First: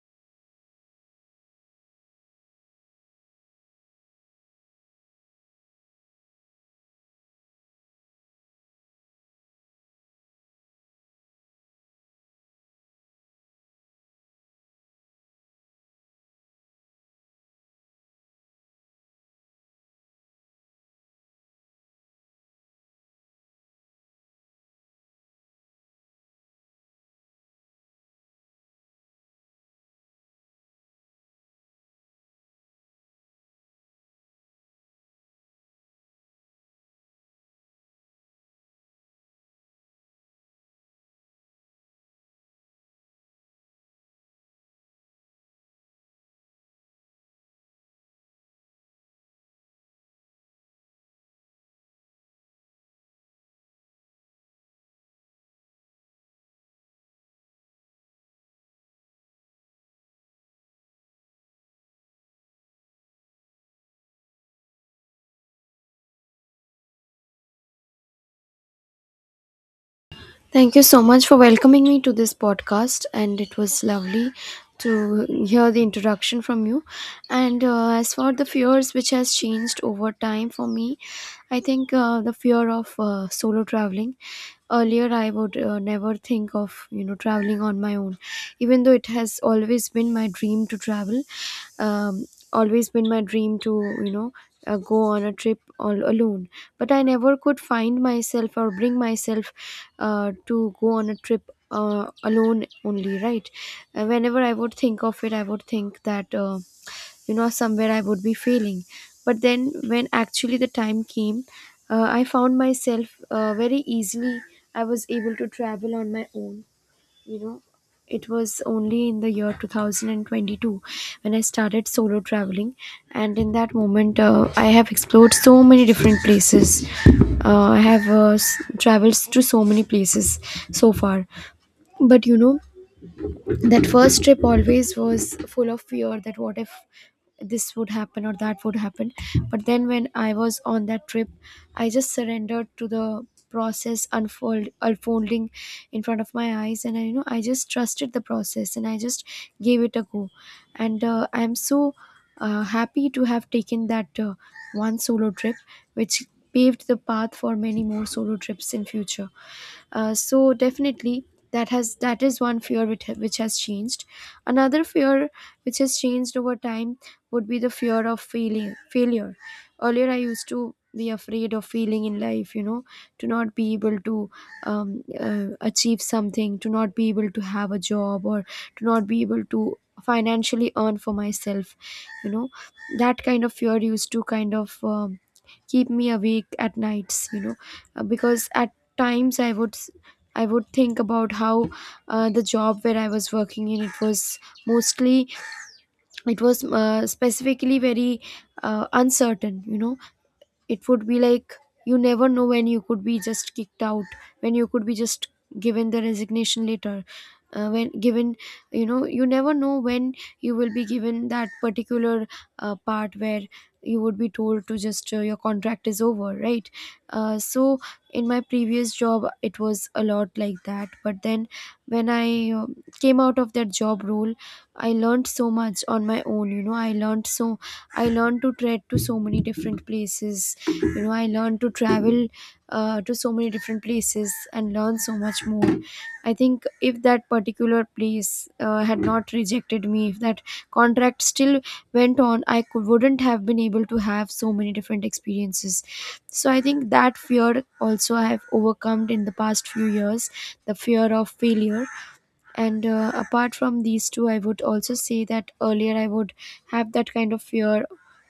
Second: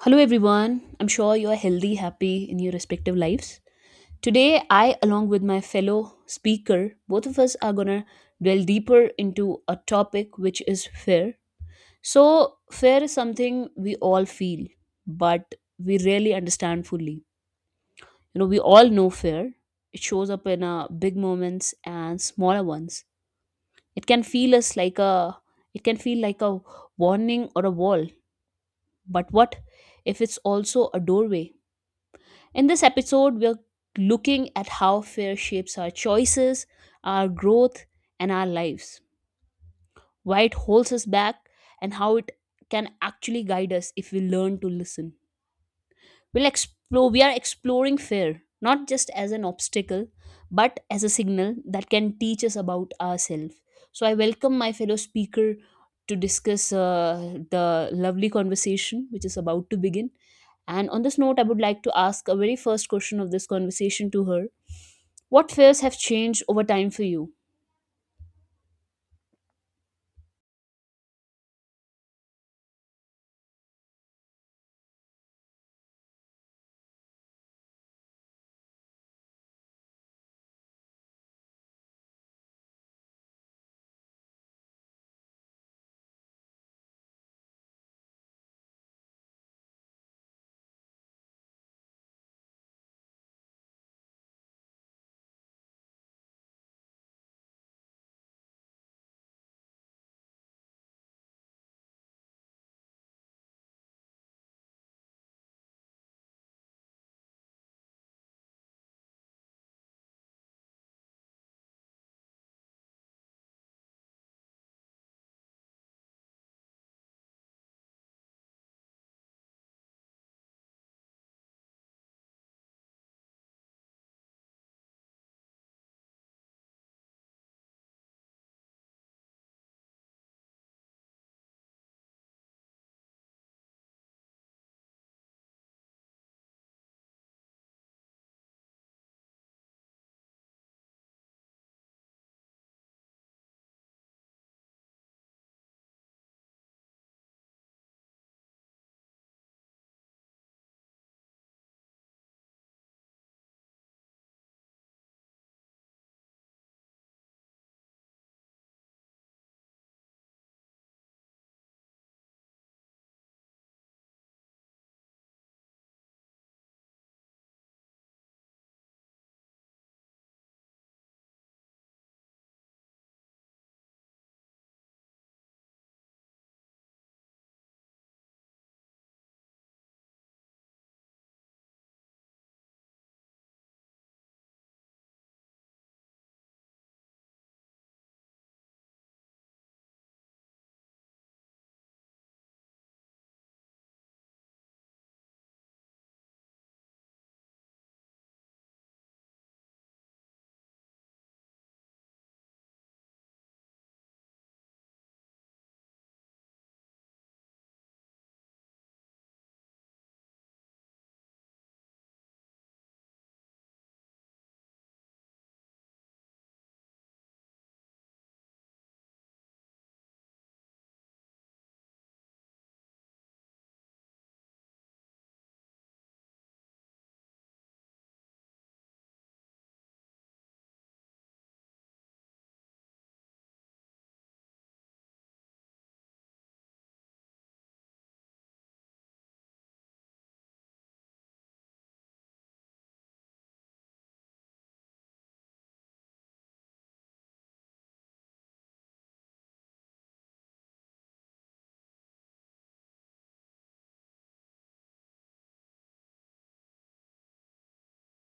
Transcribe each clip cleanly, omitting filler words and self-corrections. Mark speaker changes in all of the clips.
Speaker 1: Hello, everyone. I'm sure you are healthy, happy in your respective lives. Today, I, along with my fellow speaker, both of us are gonna delve deeper into a topic which is fear. So, fear is something we all feel, but we rarely understand fully. You know, we all know fear. It shows up in big moments and smaller ones. It can feel us like a, it can feel like a warning or a wall. But what if it's also a doorway? In this episode, we're looking at how fear shapes our choices, our growth, and our lives, why it holds us back, and how it can actually guide us if we learn to listen. We are exploring fear not just as an obstacle but as a signal that can teach us about ourselves. So I welcome my fellow speaker to discuss the lovely conversation which is about to begin. And on this note, I would like to ask a very first question of this conversation to her. What fears have changed over time for you?
Speaker 2: Thank you so much for welcoming me to this podcast, and it was lovely to hear the introduction from you. And as for the fears which has changed over time for me, I think the fear of solo traveling. Earlier, I would never think of traveling on my own, even though it has always been my dream to travel. um, always been my dream to you know go on a trip all alone but I never could find myself or bring myself to go on a trip alone only, right? Whenever I would think of it, I would think that, somewhere I would be failing. But then when actually the time came, I found myself very easily. I was able to travel on my own. you know it was only in the year 2022 when I started solo traveling, and in that moment I have explored so many different places. uh, i have uh, s- traveled to so many places so far. But you know, that first trip always was full of fear that what if this would happen or that would happen. But then when I was on that trip, I just surrendered to the process unfolding in front of my eyes, and I, you know, I just trusted the process and I just gave it a go. And I'm so happy to have taken that one solo trip which paved the path for many more solo trips in future. So definitely that is one fear which has changed. Another fear which has changed over time would be the fear of failing failure. Earlier, I used to be afraid of failing in life. You know, to not be able to achieve something, to not be able to have a job, or to not be able to financially earn for myself. You know, that kind of fear used to kind of keep me awake at nights, you know. Because at times I would think about how the job where I was working in, it was mostly, it was specifically very uncertain, you know. It would be like, you never know when you could be just kicked out, when you could be just given the resignation letter, when given you know, you never know when you will be given that particular part where you would be told to just your contract is over, right? So in my previous job it was a lot like that, but then when I um came out of that job role, I learned so much on my own. You know, I learned to tread to so many different places, you know. I learned to travel to so many different places and learn so much more. I think if that particular place had not rejected me, if that contract still went on, wouldn't have been able to have so many different experiences. So I think that fear also I have overcome in the past few years, the fear of failure. And apart from these two, I would also say that earlier I would have that kind of fear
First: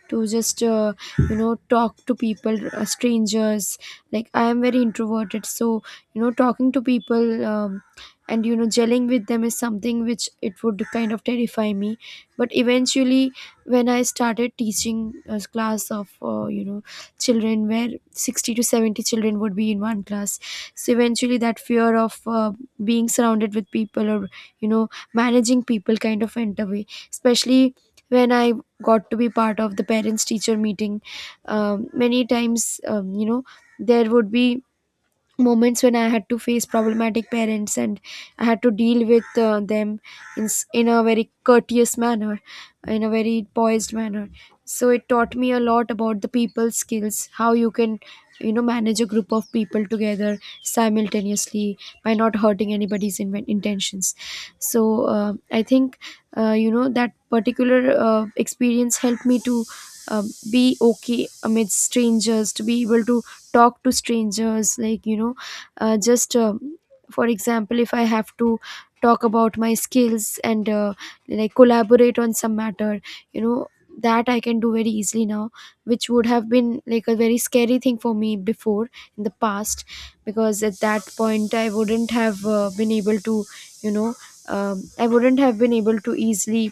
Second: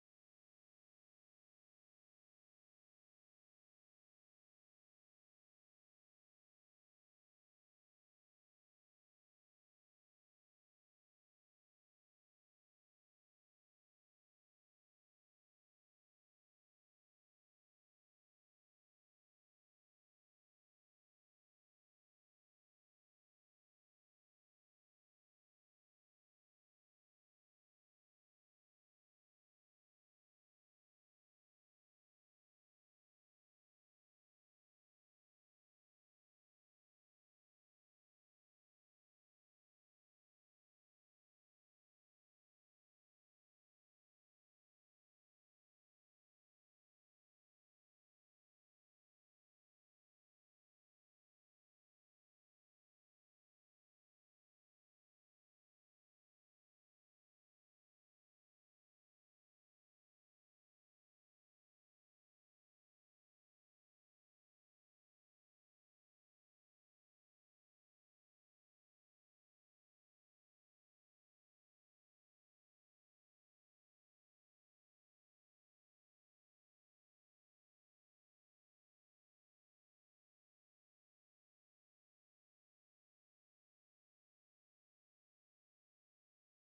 Speaker 2: to just talk to people, strangers. Like, I am very introverted, so you know, talking to people and you know, gelling with them is something which it would kind of terrify me. But eventually when I started teaching a class of children where 60 to 70 children would be in one class, so eventually that fear of being surrounded with people or you know, managing people kind of went away. Especially when I got to be part of the parents teacher meeting, many times, there would be moments when I had to face problematic parents, and I had to deal with them in a very courteous manner, in a very poised manner. So it taught me a lot about the people skills, how you can, you know, manage a group of people together simultaneously by not hurting intentions. So I think, that particular experience helped me to. Uh, be okay amidst strangers, to be able to talk to strangers. Like you know, just for example, if I have to talk about my skills and like collaborate on some matter, you know, that I can do very easily now, which would have been like a very scary thing for me before in the past. Because at that point I wouldn't have been able to, you know, I wouldn't have been able to easily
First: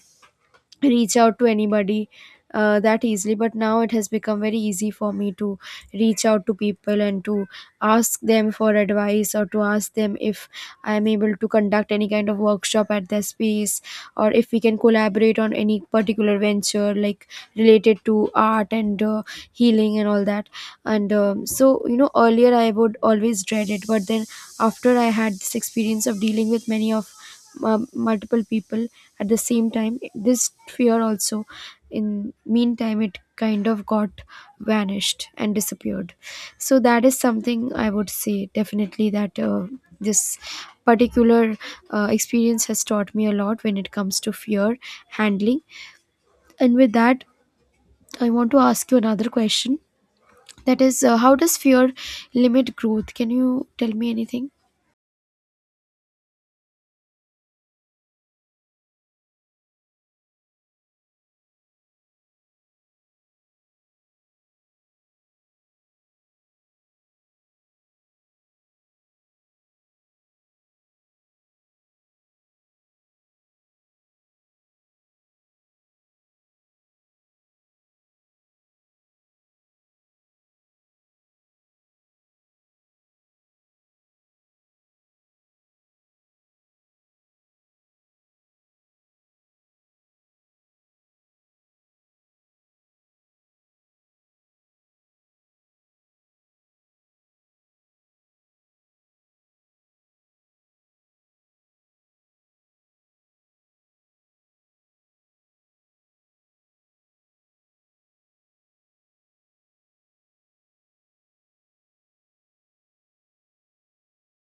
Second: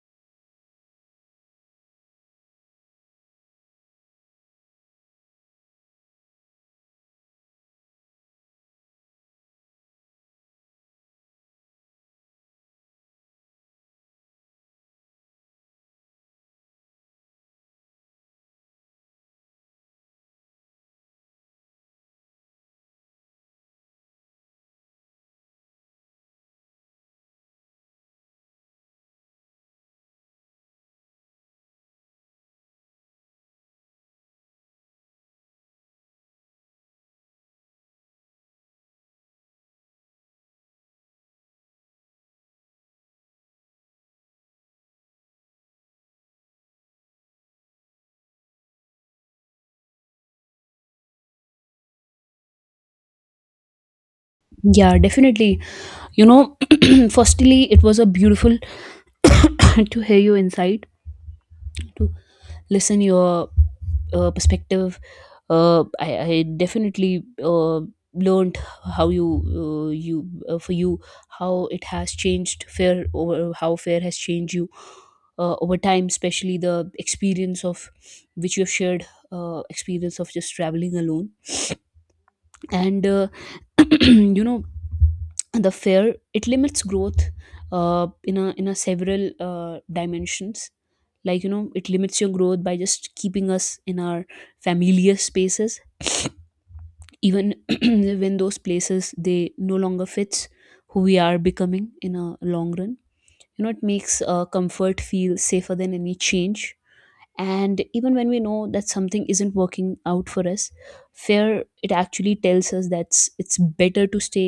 Speaker 2: reach out to anybody that easily. But now it has become very easy for me to reach out to people and to ask them for advice, or to ask them if I am able to conduct any kind of workshop at their space, or if we can collaborate on any particular venture like related to art and healing and all that. And so you know, earlier I would always dread it, but then after I had this experience of dealing with many of multiple people at the same time, this fear also in meantime it kind of got vanished and disappeared. So that is something I would say, definitely, that this particular experience has taught me a lot when it comes to fear handling. And with that, I want to ask you another question. That is, how does fear limit growth? Can you tell me anything?
Speaker 1: Yeah, definitely. You know, firstly, it was a beautiful to hear your insight, to listen your perspective. I definitely learned how you you for you how it has changed fair over how fair has changed you over time, especially the experience of which you have shared, experience of just traveling alone. And you know, the fair it limits growth in a several dimensions. Like, you know, it limits your growth by just keeping us in our familiar spaces, even when those places they no longer fits who we are becoming in a long run. You know, it makes comfort feel safer than any change, and even when we know that something isn't working out for us, fear it actually tells us that it's better to stay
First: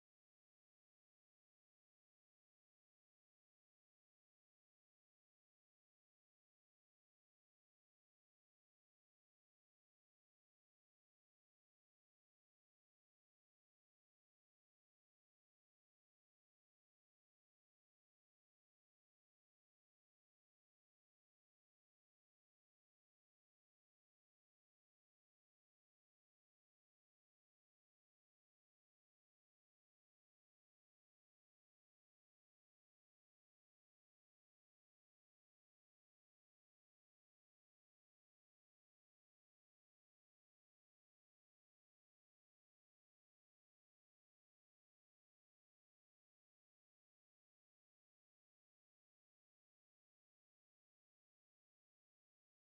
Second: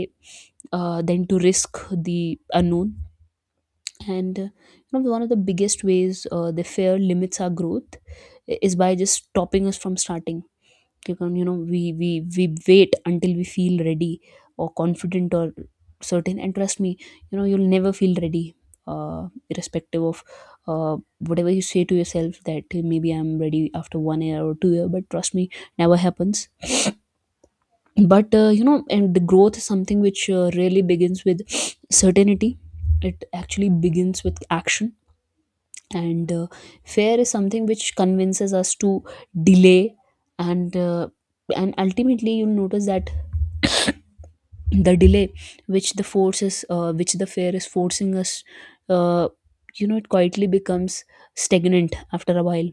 Speaker 1: than to risk the unknown. And you know, one of the biggest ways the fear limits our growth is by just stopping us from starting. You know, we we wait until we feel ready or confident or certain, and trust me, you know, you'll never feel ready, irrespective of whatever you say to yourself that, "Hey, maybe I'm ready after 1 year or 2 year," but trust me, never happens. But you know, and the growth is something which really begins with certainty. It actually begins with action. And fear is something which convinces us to delay. And uh, and ultimately, you'll notice that the delay which the force is which the fear is forcing us, uh, you know, it quietly becomes stagnant after a while.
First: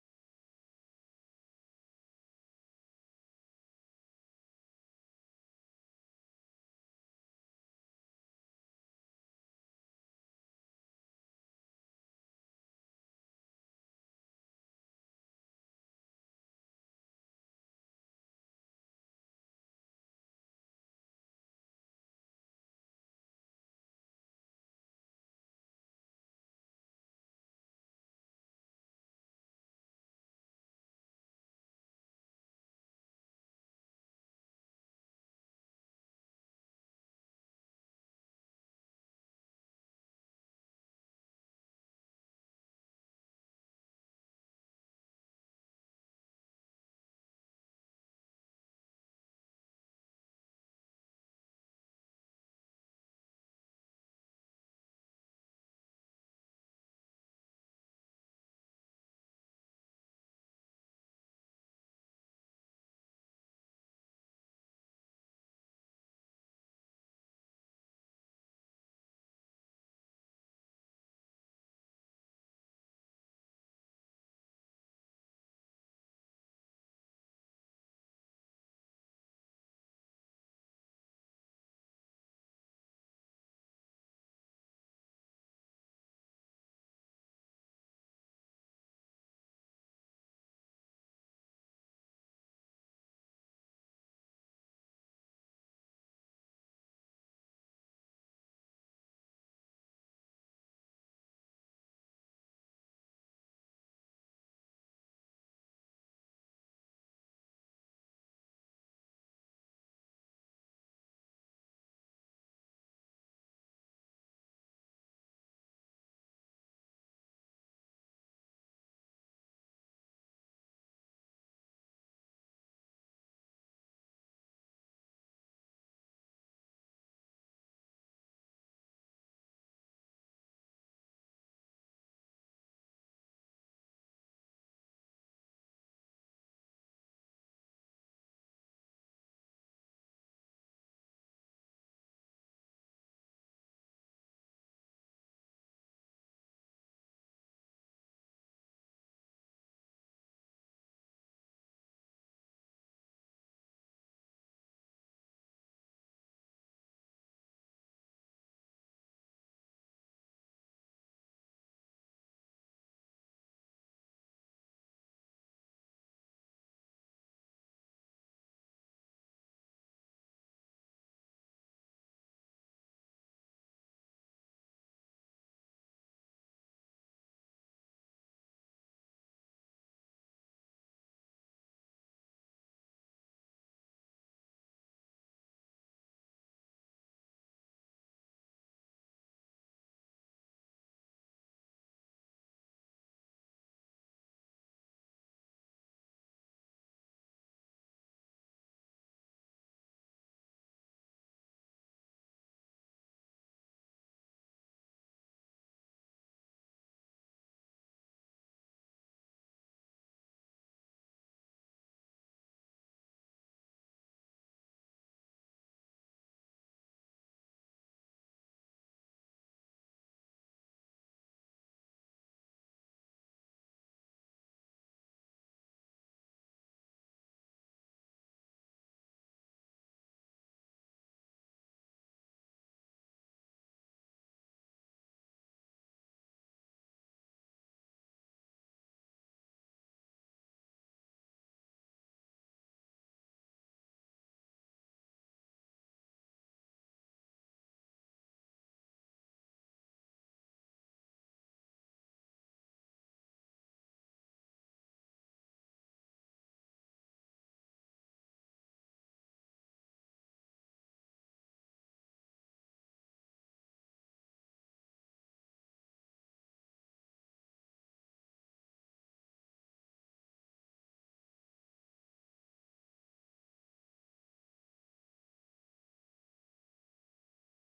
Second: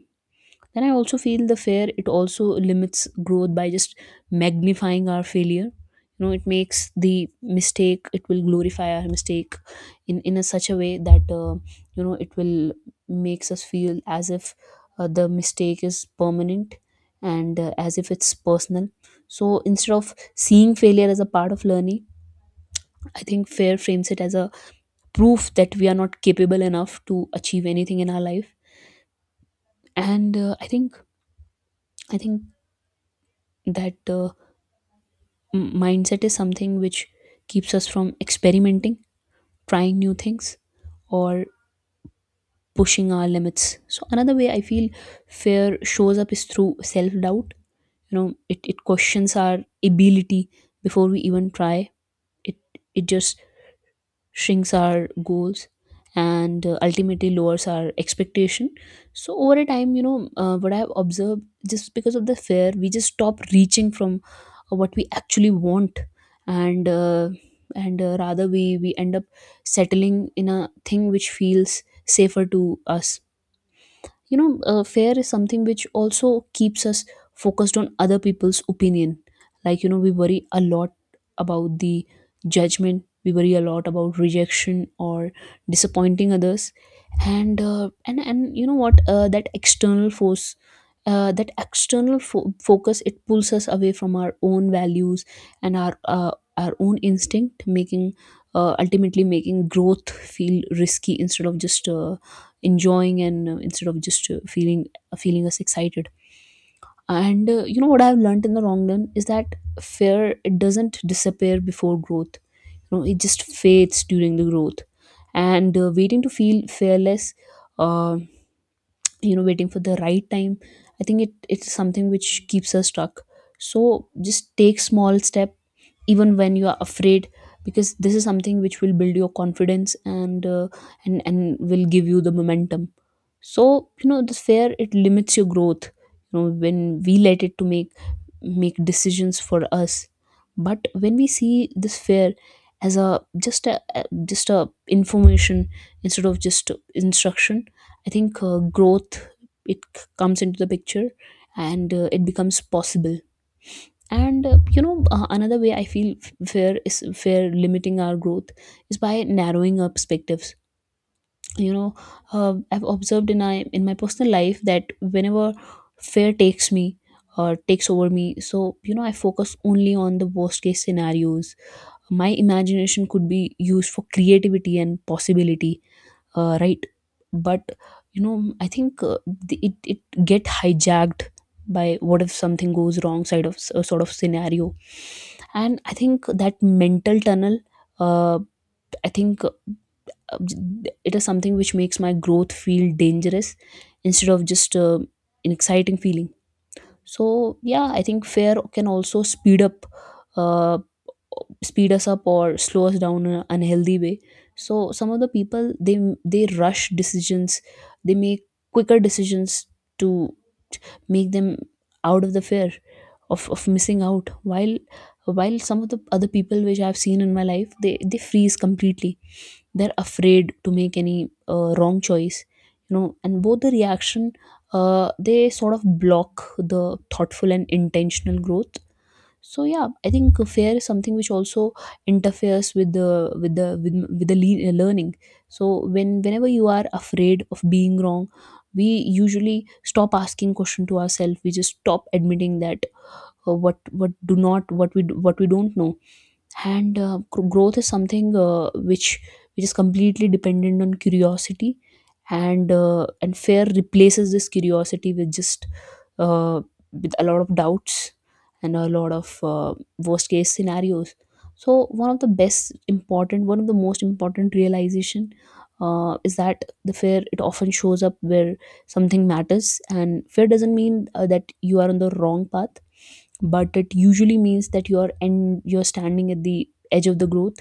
Speaker 1: Then I also feel the fear it also limits growth by just magnifying our failure. You know, it will glorify our mistake in a such a way that, you know, it will makes us feel as if the mistake is permanent, and as if it's personal. So instead of seeing failure as a part of learning, I think fear frames it as a proof that we are not capable enough to achieve anything in our life. And I think that mindset is something which keeps us from experimenting, trying new things, or pushing our limits. So, another way I feel fear shows up is through self doubt. You know, it questions our ability before we even try. It, it just shrinks our goals and ultimately lowers our expectation. So over a time, you know, what I have observed, just because of the fear we just stop reaching from what we actually want. And uh, and Rather, we end up settling in a thing which feels safer to us. You know, fear is something which also keeps us focused on other people's opinion. Like, you know, we worry a lot about the judgment, we worry a lot about rejection or disappointing others. And you know what, that external focus, it pulls us away from our own values and our own instinct making, ultimately making growth feel risky, instead of just enjoying, and instead of just feeling feeling us excited. And you know what I've learned in the long run is that fear it doesn't disappear before growth. You know, it just fades during the growth. And waiting to feel fearless, uh, you know, waiting for the right time, I think it's something which keeps us stuck. So just take small step even when you are afraid, because this is something which will build your confidence, and and will give you the momentum. So you know, this fear it limits your growth, you know, when we let it to make decisions for us. But when we see this fear as just a a- just a information instead of just instruction, I think growth, comes into the picture, and it becomes possible. And you know, another way I feel fair is fair limiting our growth is by narrowing our perspectives. You know, I've observed in my personal life that whenever fear takes me or takes over me, so you know, I focus only on the worst case scenarios. My imagination could be used for creativity and possibility, right? But you know, I think, it it get hijacked by what if something goes wrong side of sort of scenario. And I think that mental tunnel, uh, I think it is something which makes my growth feel dangerous instead of just an exciting feeling. So yeah, I think fear can also speed up, uh, speed us up or slow us down in an unhealthy way. So some of the people, they rush decisions, they make quicker decisions to make them out of the fear of missing out, while some of the other people which I've seen in my life, they freeze completely. They're afraid to make any wrong choice. You know, and both the reaction, they sort of block the thoughtful and intentional growth. So yeah, I think fear is something which also interferes with with the learning. So when whenever you are afraid of being wrong, we usually stop asking question to ourselves. We just stop admitting that what do not what we do- what we don't know. And growth is something, which is completely dependent on curiosity. And fear replaces this curiosity with just, uh, with a lot of doubts and a lot of worst case scenarios. So one of the most important realization is that the fear it often shows up where something matters, and fear doesn't mean that you are on the wrong path, but it usually means that you're standing at the edge of the growth.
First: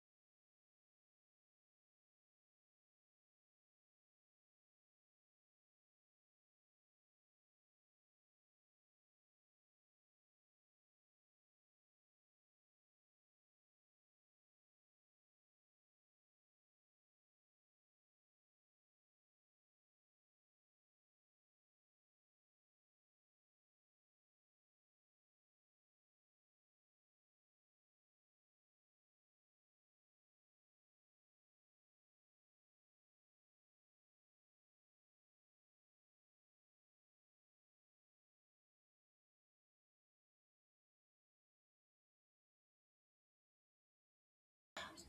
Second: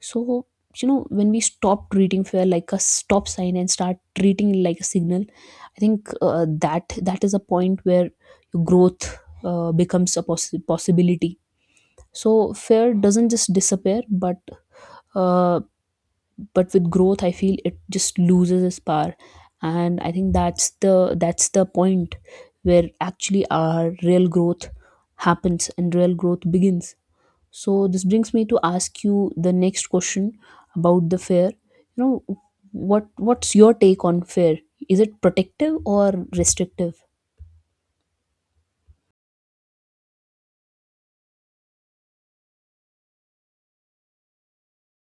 Speaker 1: So you know, when we stop treating fear like a stop sign and start treating it like a signal, I think that that is a point where your growth becomes a possibility. So fear doesn't just disappear, uh, but with growth I feel it just loses its power. And I think that's the point where actually our real growth happens and real growth begins. So this brings me to ask you the next question about the fair. You know, what what's your take on fair? Is it protective or restrictive?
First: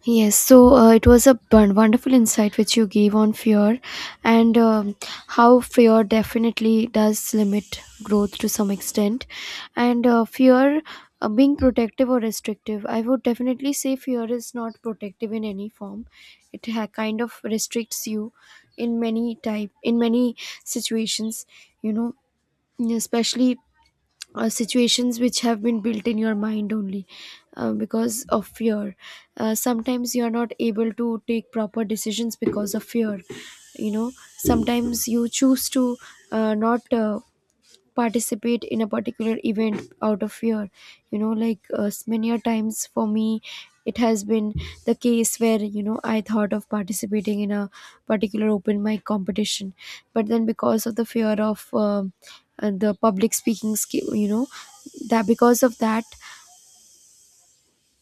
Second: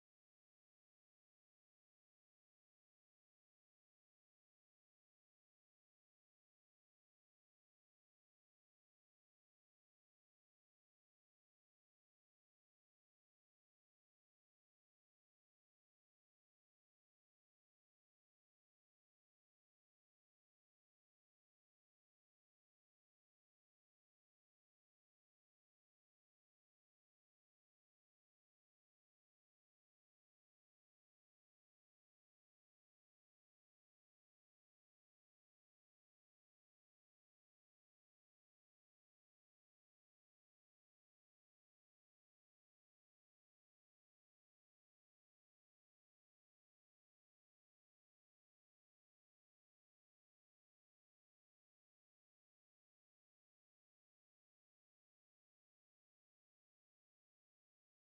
Speaker 2: Yes, so it was a wonderful insight which you gave on fear, and how fear definitely does limit growth to some extent. And fear being protective or restrictive, I would definitely say fear is not protective in any form. Kind of restricts you in many situations, you know, especially situations which have been built in your mind only because of fear. Sometimes you are not able to take proper decisions because of fear, you know. Sometimes you choose to not participate in a particular event out of fear. You know, like many a times for me it has been the case where you know, I thought of participating in a particular open mic competition, but then because of the fear of the public speaking skill, you know, that because of that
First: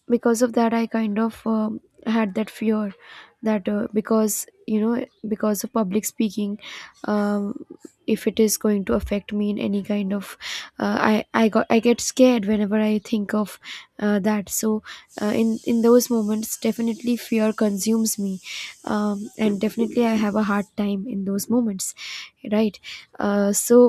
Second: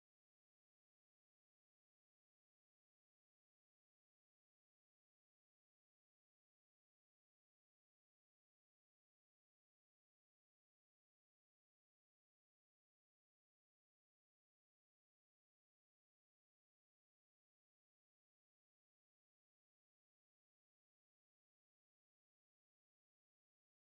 Speaker 2: because of that I kind of had that fear that because you know, because of public speaking, um, if it is going to affect me in any kind of I got I get scared whenever I think of that. So in those moments, definitely, fear consumes me, and definitely I have a hard time in those moments, right? So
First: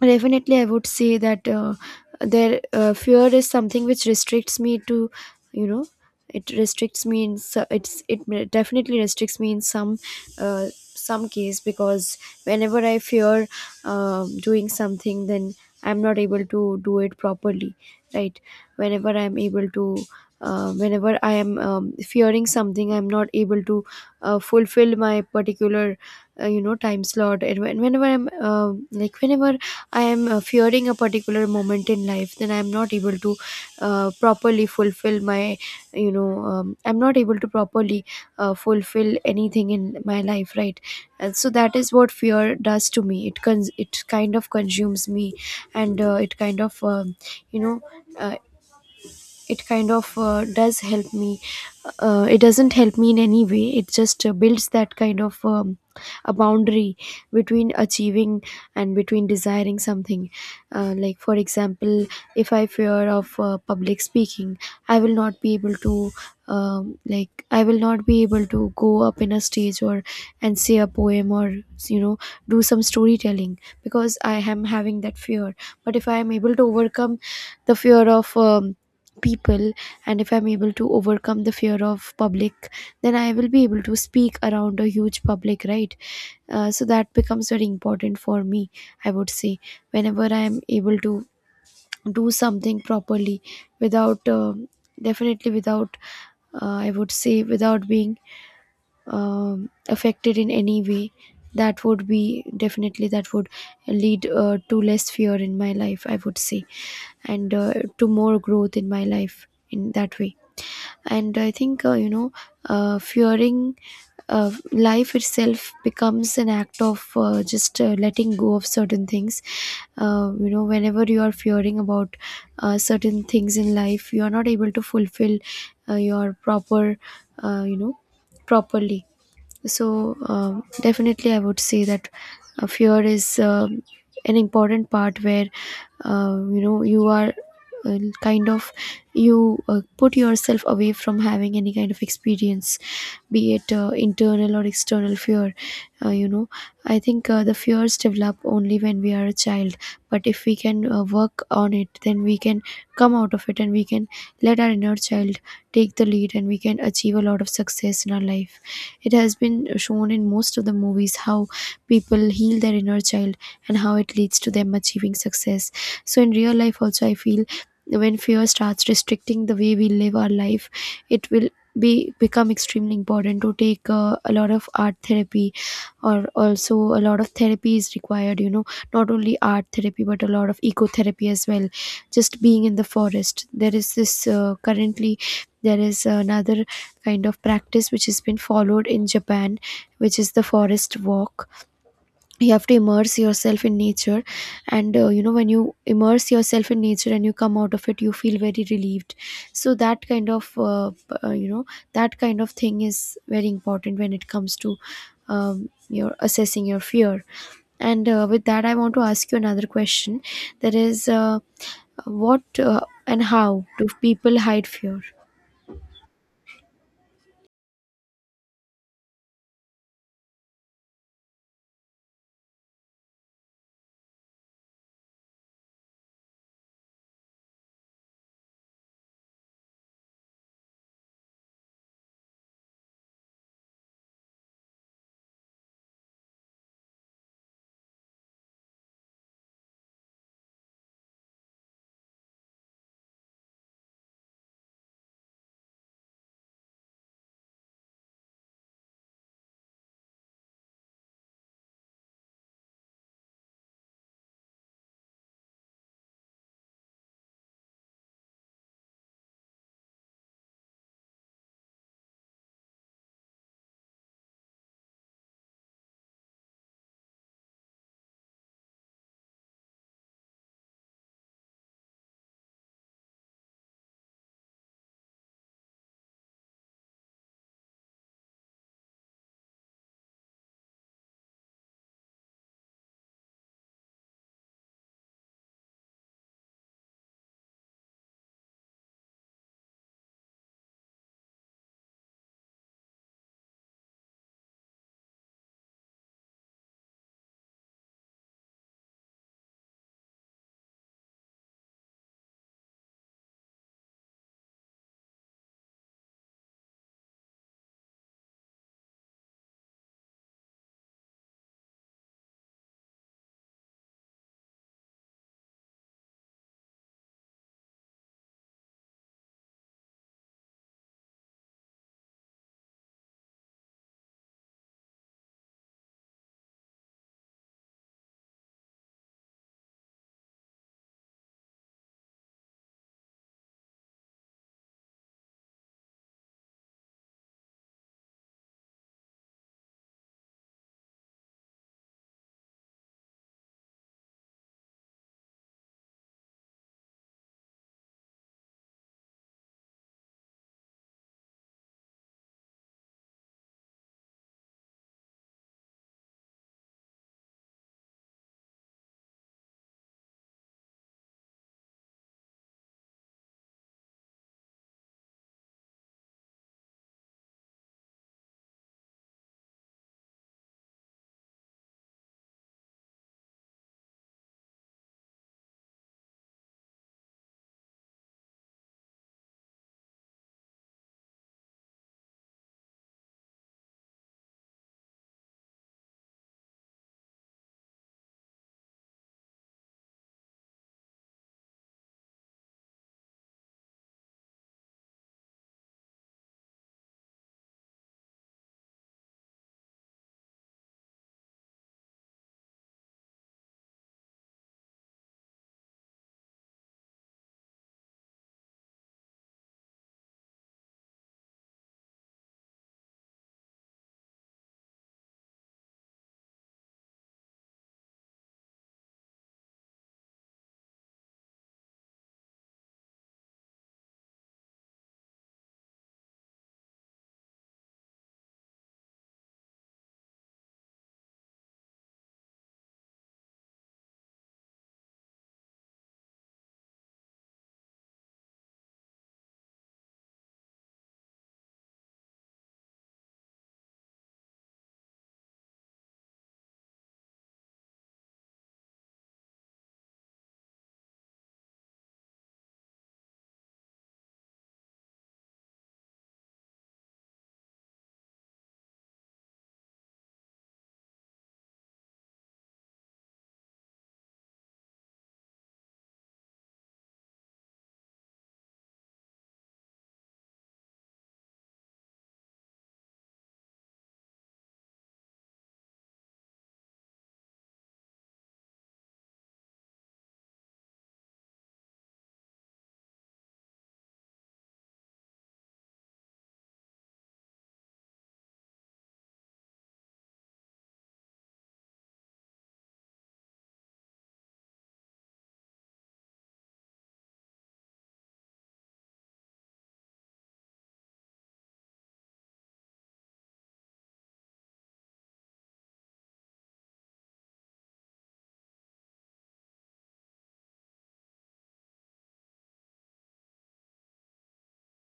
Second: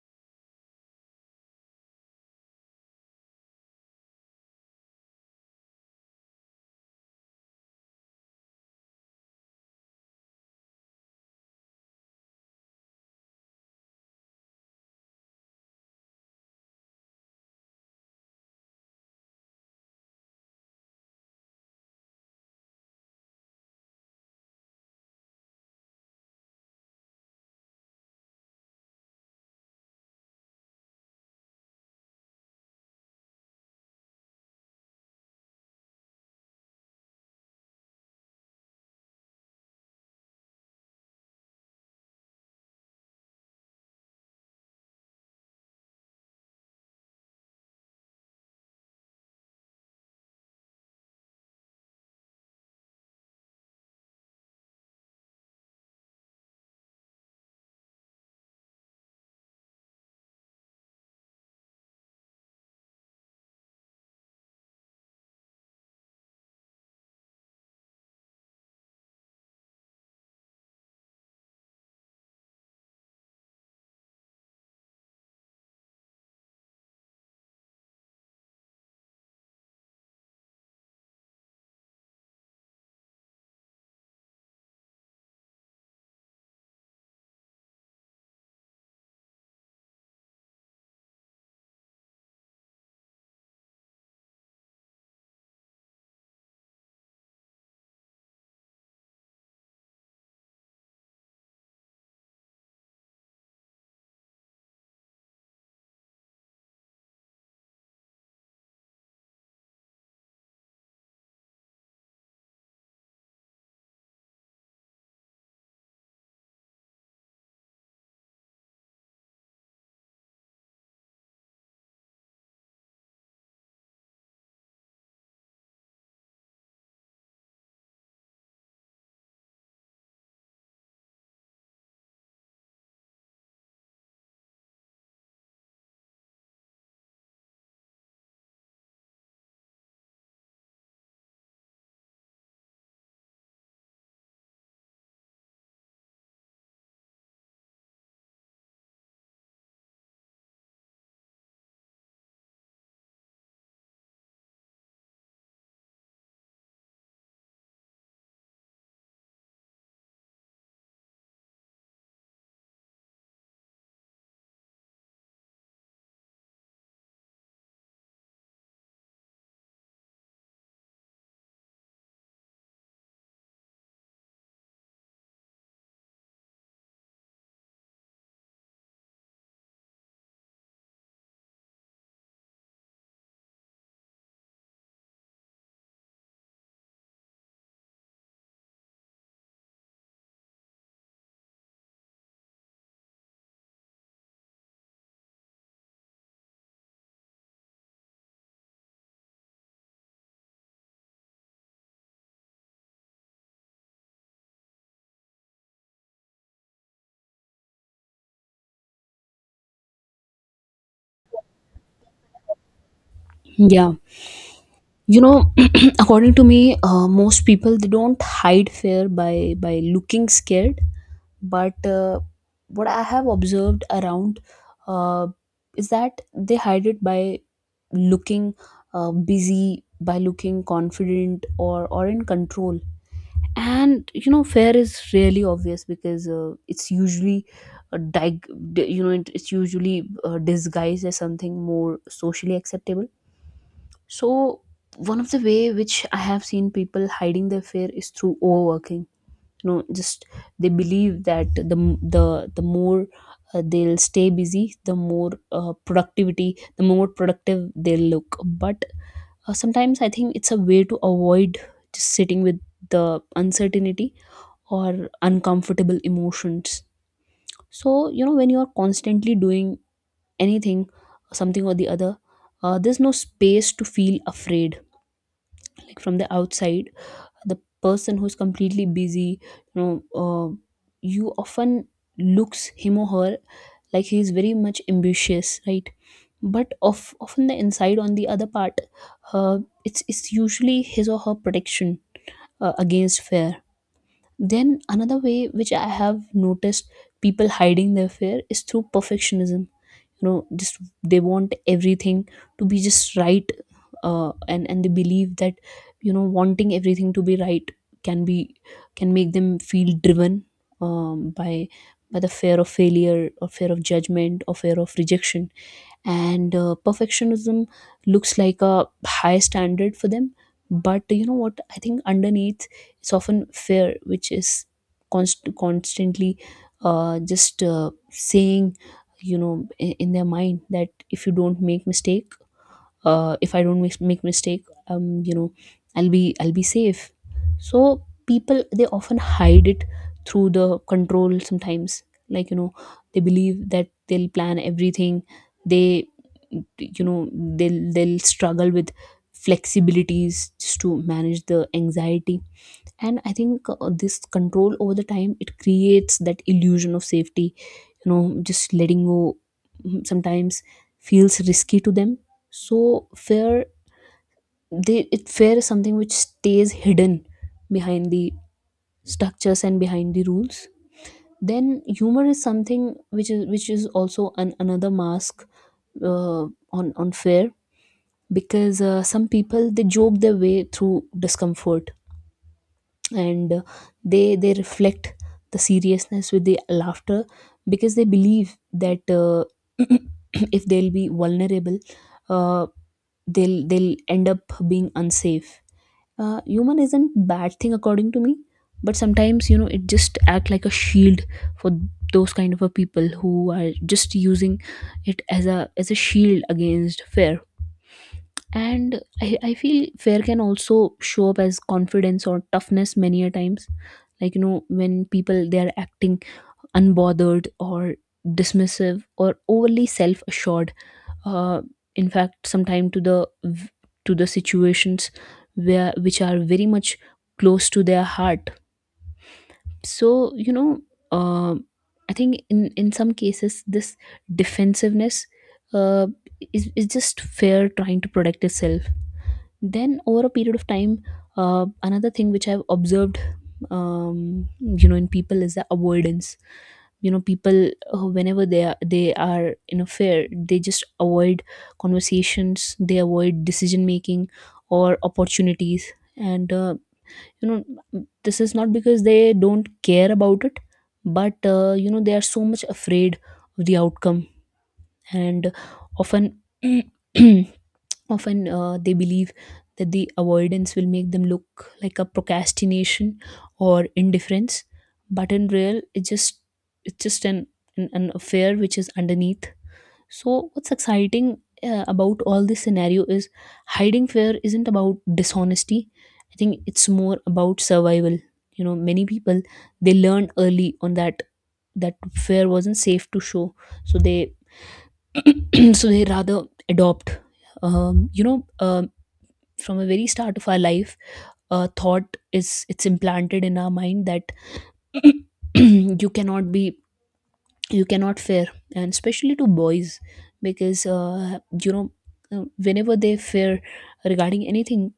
Speaker 2: definitely, I would say that there fear is something which restricts me to, you know, definitely restricts me in some case. Because whenever I fear doing something, then I'm not able to do it properly, right? Whenever I'm able to. Whenever I am fearing something, I'm not able to fulfill my particular, time slot. And whenever whenever I am fearing a particular moment in life, then I am not able to properly fulfill my, I'm not able to properly fulfill anything in my life, right? And so that is what fear does to me. It kind of consumes me, and it kind of, you know, uh, it kind of doesn't help me in any way. It just builds that kind of a boundary between achieving and between desiring something. Uh, like for example, if I fear of public speaking, I will not be able to like, I will not be able to go up in a stage or and say a poem or you know do some storytelling, because I am having that fear. But if I am able to overcome the fear of people, and if I'm able to overcome the fear of public, then I will be able to speak around a huge public, right? So that becomes very important for me, I would say. Whenever I am able to do something properly without definitely without, I would say without being affected in any way, that would be definitely, that would lead to less fear in my life, I would say, and to more growth in my life in that way. And I think fearing life itself becomes an act of just letting go of certain things. Whenever you are fearing about certain things in life, you are not able to fulfill your uh, you know properly. So definitely I would say that fear is an important part where you are kind of, you put yourself away from having any kind of experience, be it internal or external fear. uh, you know I think the fears develop only when we are a child, but if we can work on it, then we can come out of it, and we can let our inner child take the lead, and we can achieve a lot of success in our life. It has been shown in most of the movies how people heal their inner child and how it leads to them achieving success. So in real life also, I feel when fear starts restricting the way we live our life, it will be become extremely important to take a lot of art therapy, or also a lot of therapy is required, you know, not only art therapy, but a lot of ecotherapy as well. Just being in the forest, there is this currently there is another kind of practice which has been followed in Japan, which is the forest walk. You have to immerse yourself in nature, and when you immerse yourself in nature and you come out of it, you feel very relieved. So, that kind of, that kind of thing is very important when it comes to your assessing your fear. And with that, I want to ask you another question. That is, what and how do
Speaker 1: Yeah.
Speaker 2: people hide fear?
Speaker 1: You know, according to me, most people they don't hide fear by looking scared, but what I have observed around, uh, is that they hide it by looking busy, by looking confident or in control. And you know, fear is really obvious because, uh, dig- you know, it's usually disguised as something more socially acceptable. So one of the way which I have seen people hiding their fear is through overworking. You know, just they believe that the more they'll stay busy, the more productive they'll look. But sometimes I think it's a way to avoid just sitting with the uncertainty or uncomfortable emotions. So you know, when you are constantly doing anything, something or the other, there's no space to feel afraid. Like from the outside, the person who's completely busy, you know, uh, you often looks him or her like he's very much ambitious, right? But of often the inside on the other part, uh, it's usually his or her protection against fear. Then another way which I have noticed people hiding their fear is through perfectionism. You know, just they want everything to be just right, and they believe that, you know, wanting everything to be right can be, can make them feel driven um, by by the fear of failure or fear of judgment or fear of rejection. And perfectionism looks like a high standard for them, but you know what, I think underneath it's often fear which is constantly just saying, you know, in their mind that if you don't make mistake, if I don't make mistake, you know, I'll be safe. So people, they often hide it through the control sometimes. Like, you know, they believe that they'll plan everything, they, you know, they'll struggle with flexibilities just to manage the anxiety. And I think this control over the time, it creates that illusion of safety. You know, just letting go, sometimes feels risky to them. So fear, they it fear is something which stays hidden behind the structures and behind the rules. Then humor is something which is also an, another mask uh, on fear, because some people, they joke their way through discomfort. And they reflect the seriousness with the laughter, because they believe that, if they'll be vulnerable, uh, they'll end up being unsafe. Humor isn't bad thing according to me, but sometimes, you know, it just act like a shield for those kind of a people who are just using it as a, as a shield against fair. And I feel fear can also show up as confidence or toughness many a times. Like, you know, when people, they are acting unbothered or dismissive or overly self-assured. uh, in fact, sometimes to the to the situations where, which are very much close to their heart. So, you know, uh, I think in some cases this defensiveness, uh, is just fear trying to protect itself. Then over a period of time, another thing which I've observed, you know, in people is the avoidance. You know, people, whenever they are in a fair, they just avoid conversations, they avoid decision making or opportunities. And you know, this is not because they don't care about it, but you know, they are so much afraid of the outcome. And often often they believe that the avoidance will make them look like a procrastination or indifference, but in real, it's just an affair which is underneath. So what's exciting about all this scenario is hiding fear isn't about dishonesty. I think it's more about survival. You know, many people, they learned early on that that fear wasn't safe to show, so they so they rather adopt. um, you know um, from the very start of our life, a thought is, it's implanted in our mind that you cannot be, you cannot fear. And especially to boys, because you know, whenever they fear regarding anything.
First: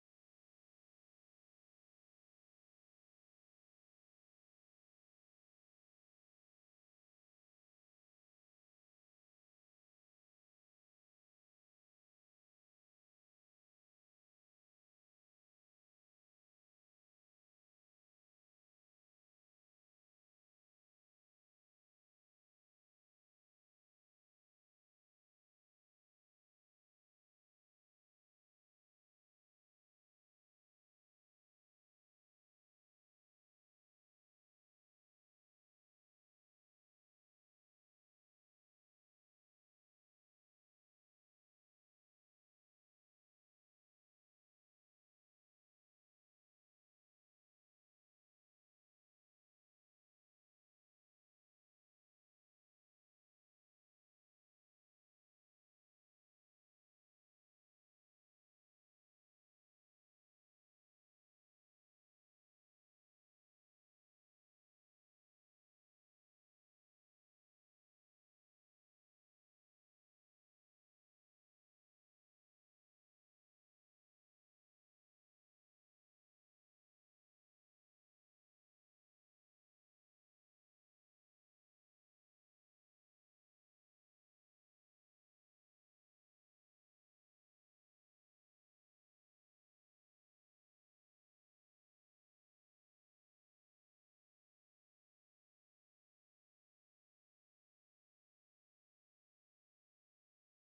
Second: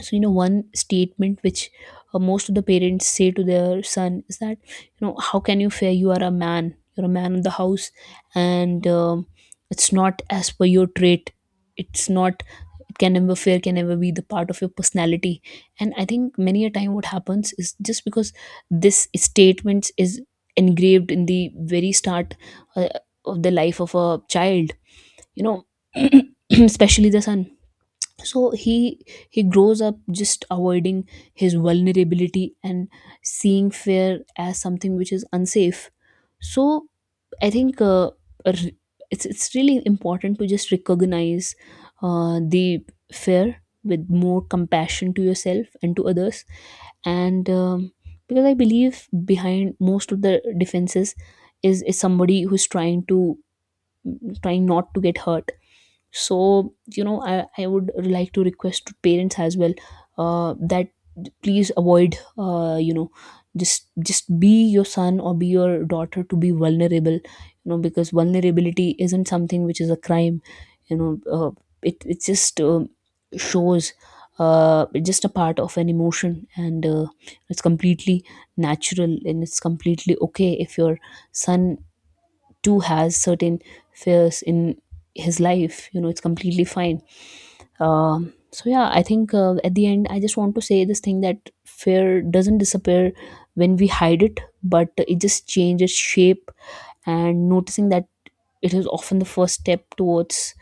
Speaker 1: So you know, one statement which most of the parents say to their son is that, you know, how can you fear? You are a man, you're a man of the house. And it's not as per your trait, it's not, can never fear, can never be the part of your personality. And I think many a time what happens is just because this statement is engraved in the very start uh, of the life of a child, you know, especially the son. So he grows up just avoiding his vulnerability and seeing fear as something which is unsafe. So I think, r- it's really important to just recognize the fear with more compassion to yourself and to others. And because I believe behind most of the defenses is somebody who's trying to, trying not to get hurt. So you know, I would like to request to parents as well that please avoid, you know, just be your son or be your daughter to be vulnerable, you know, because vulnerability isn't something which is a crime. You know, it just shows, it's just a part of an emotion. And it's completely natural and it's completely okay if your son too has certain fears in his life. You know, it's completely fine. So yeah, I think at the end, I just want to say this thing, that fear doesn't disappear when we hide it, but it just changes shape. And noticing that it is often the first step towards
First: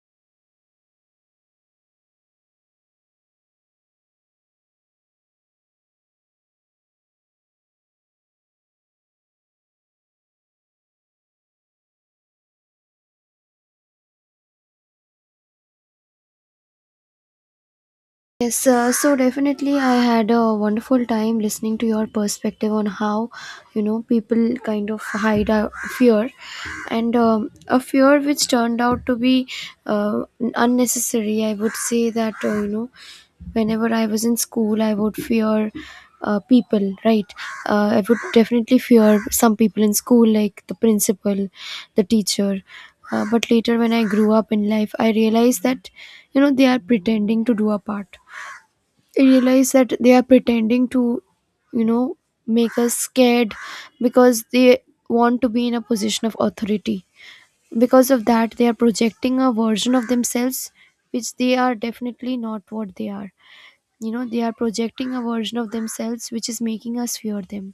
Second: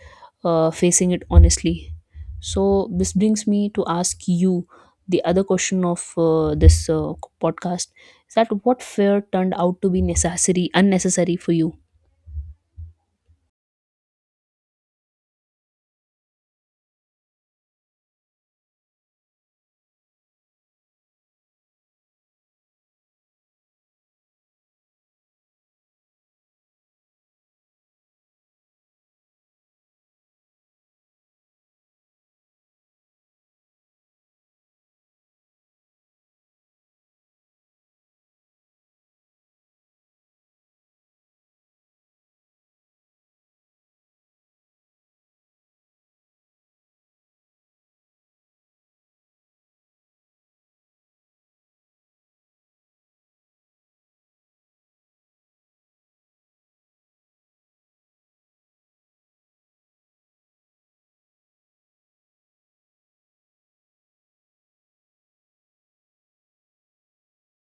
Speaker 1: facing it honestly. So this brings me to ask you the other question of this podcast, is that what fear turned out to be necessary, unnecessary for you?
Speaker 2: Yes, so definitely, I had a wonderful time listening to your perspective on how, you know, people kind of hide a fear, and a fear which turned out to be uh, unnecessary. I would say that you know, whenever I was in school, I would fear people, right? I would definitely fear some people in school, like the principal, the teacher. But later, when I grew up in life, I realized that, you know, they are pretending to do a part. I realize that they are pretending to, you know, make us scared, because they want to be in a position of authority. Because of that, they are projecting a version of themselves which they are definitely not what they are. You know, they are projecting a version of themselves which is making us fear them,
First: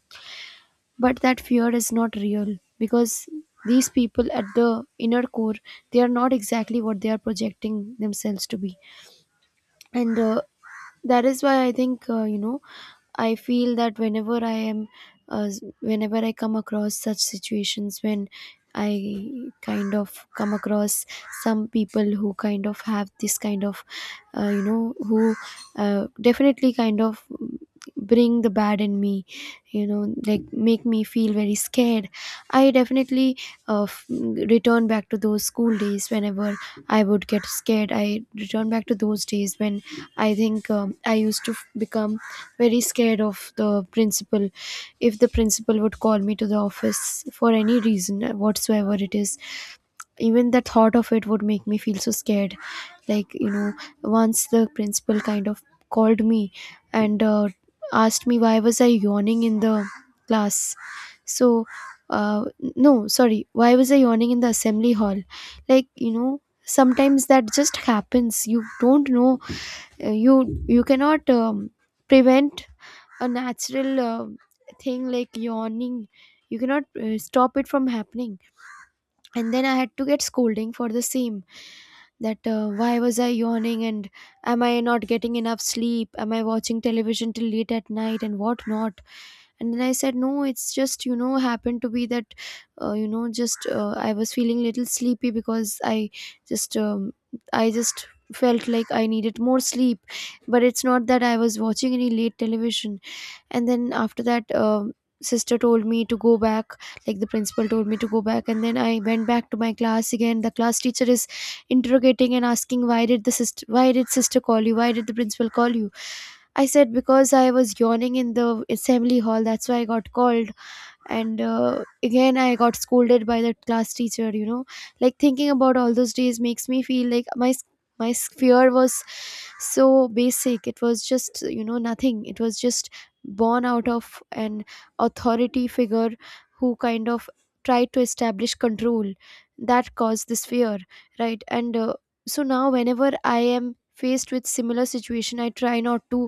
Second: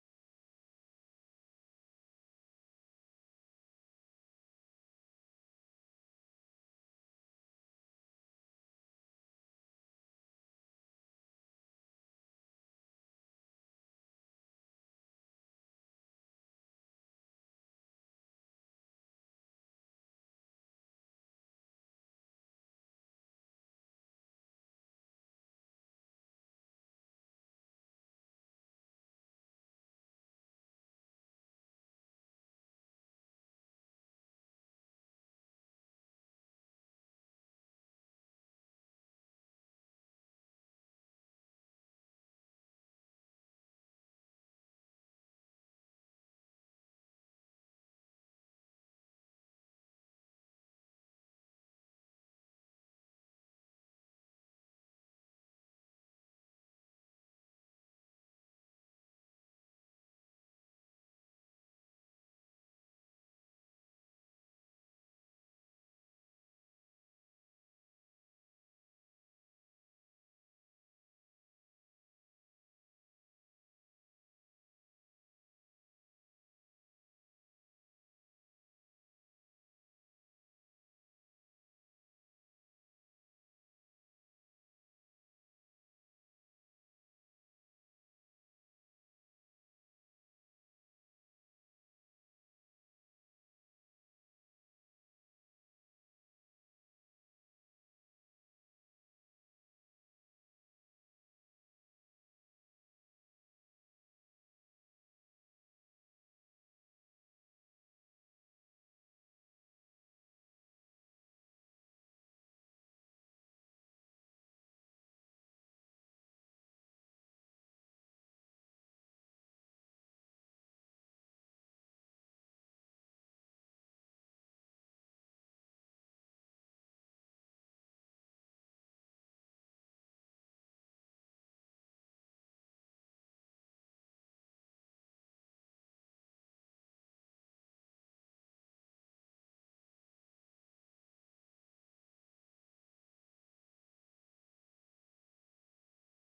Speaker 2: but that fear is not real because these people at the inner core, they are not exactly what they are projecting themselves to be. And that is why I think, I feel that whenever I am whenever I come across such situations when I kind of come across some people who kind of have this kind of you know who definitely kind of bring the bad in me, you know, like make me feel very scared, I definitely uh, f- return back to those school days. Whenever I would get scared, I return back to those days when I think I used to become very scared of the principal. If the principal would call me to the office for any reason whatsoever it is, even the thought of it would make me feel so scared. Like, you know, once the principal kind of called me and asked me why was I yawning in the class. So, uh, no, sorry, why was I yawning in the assembly hall? Like, you know, sometimes that just happens. You don't know. You cannot prevent a natural thing like yawning. You cannot stop it from happening. And then I had to get scolding for the same, that why was I yawning, and am I not getting enough sleep, am I watching television till late at night, and what not. And then I said, no, it's just, you know, happened to be that you know just I was feeling little sleepy, because I just i just felt like I needed more sleep, but it's not that I was watching any late television. And then after that, sister told me to go back, like the principal told me to go back, and then I went back to my class. Again, the class teacher is interrogating and asking, why did sister call you, why did the principal call you? I said, because I was yawning in the assembly hall, that's why I got called. And again, I got scolded by that class teacher, you know. Like, thinking about all those days makes me feel like my fear was so basic. It was just, you know, nothing. It was just born out of an authority figure who kind of tried to establish control, that caused this fear, right? And so now, whenever I am faced with similar situation, I try not to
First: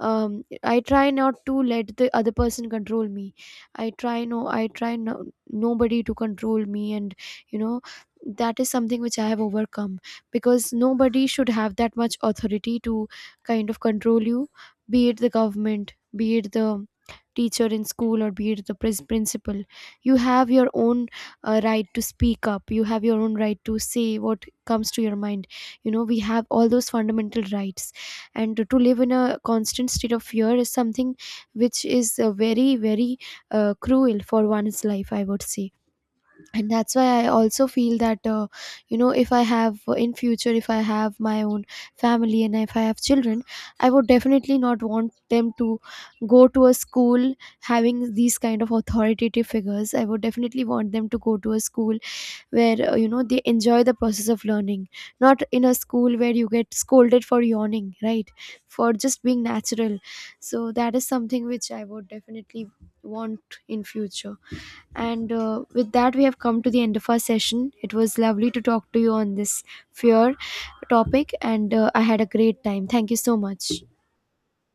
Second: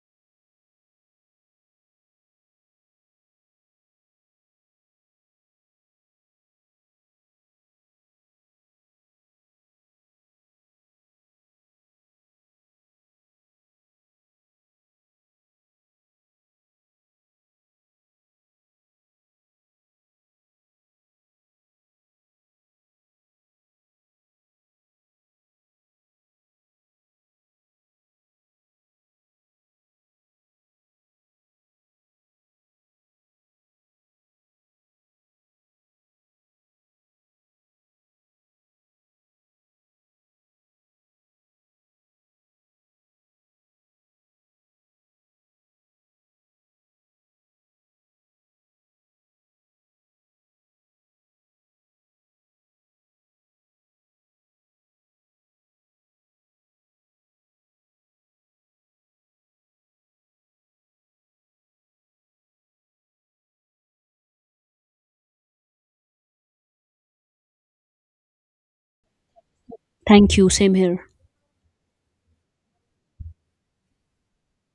Speaker 2: I try not to let the other person control me. I try no, nobody to control me. And you know, that is something which I have overcome, because nobody should have that much authority to kind of control you, be it the government, be it the teacher in school, or be it the principal. You have your own right to speak up, you have your own right to say what comes to your mind. You know, we have all those fundamental rights, and to live in a constant state of fear is something which is very very cruel for one's life, I would say. And that's why I also feel that, if I have, in future, if I have my own family and if I have children, I would definitely not want them to go to a school having these kind of authoritative figures. I would definitely want them to go to a school where, they enjoy the process of learning, not in a school where you get scolded for yawning, right, for just being natural. So that is something which I would definitely want in future. And with that, we have come to the end of our session. It was lovely to talk to you on this fear
Speaker 1: Thank you. Same here.
Speaker 2: topic, and I had a great time. Thank you so much.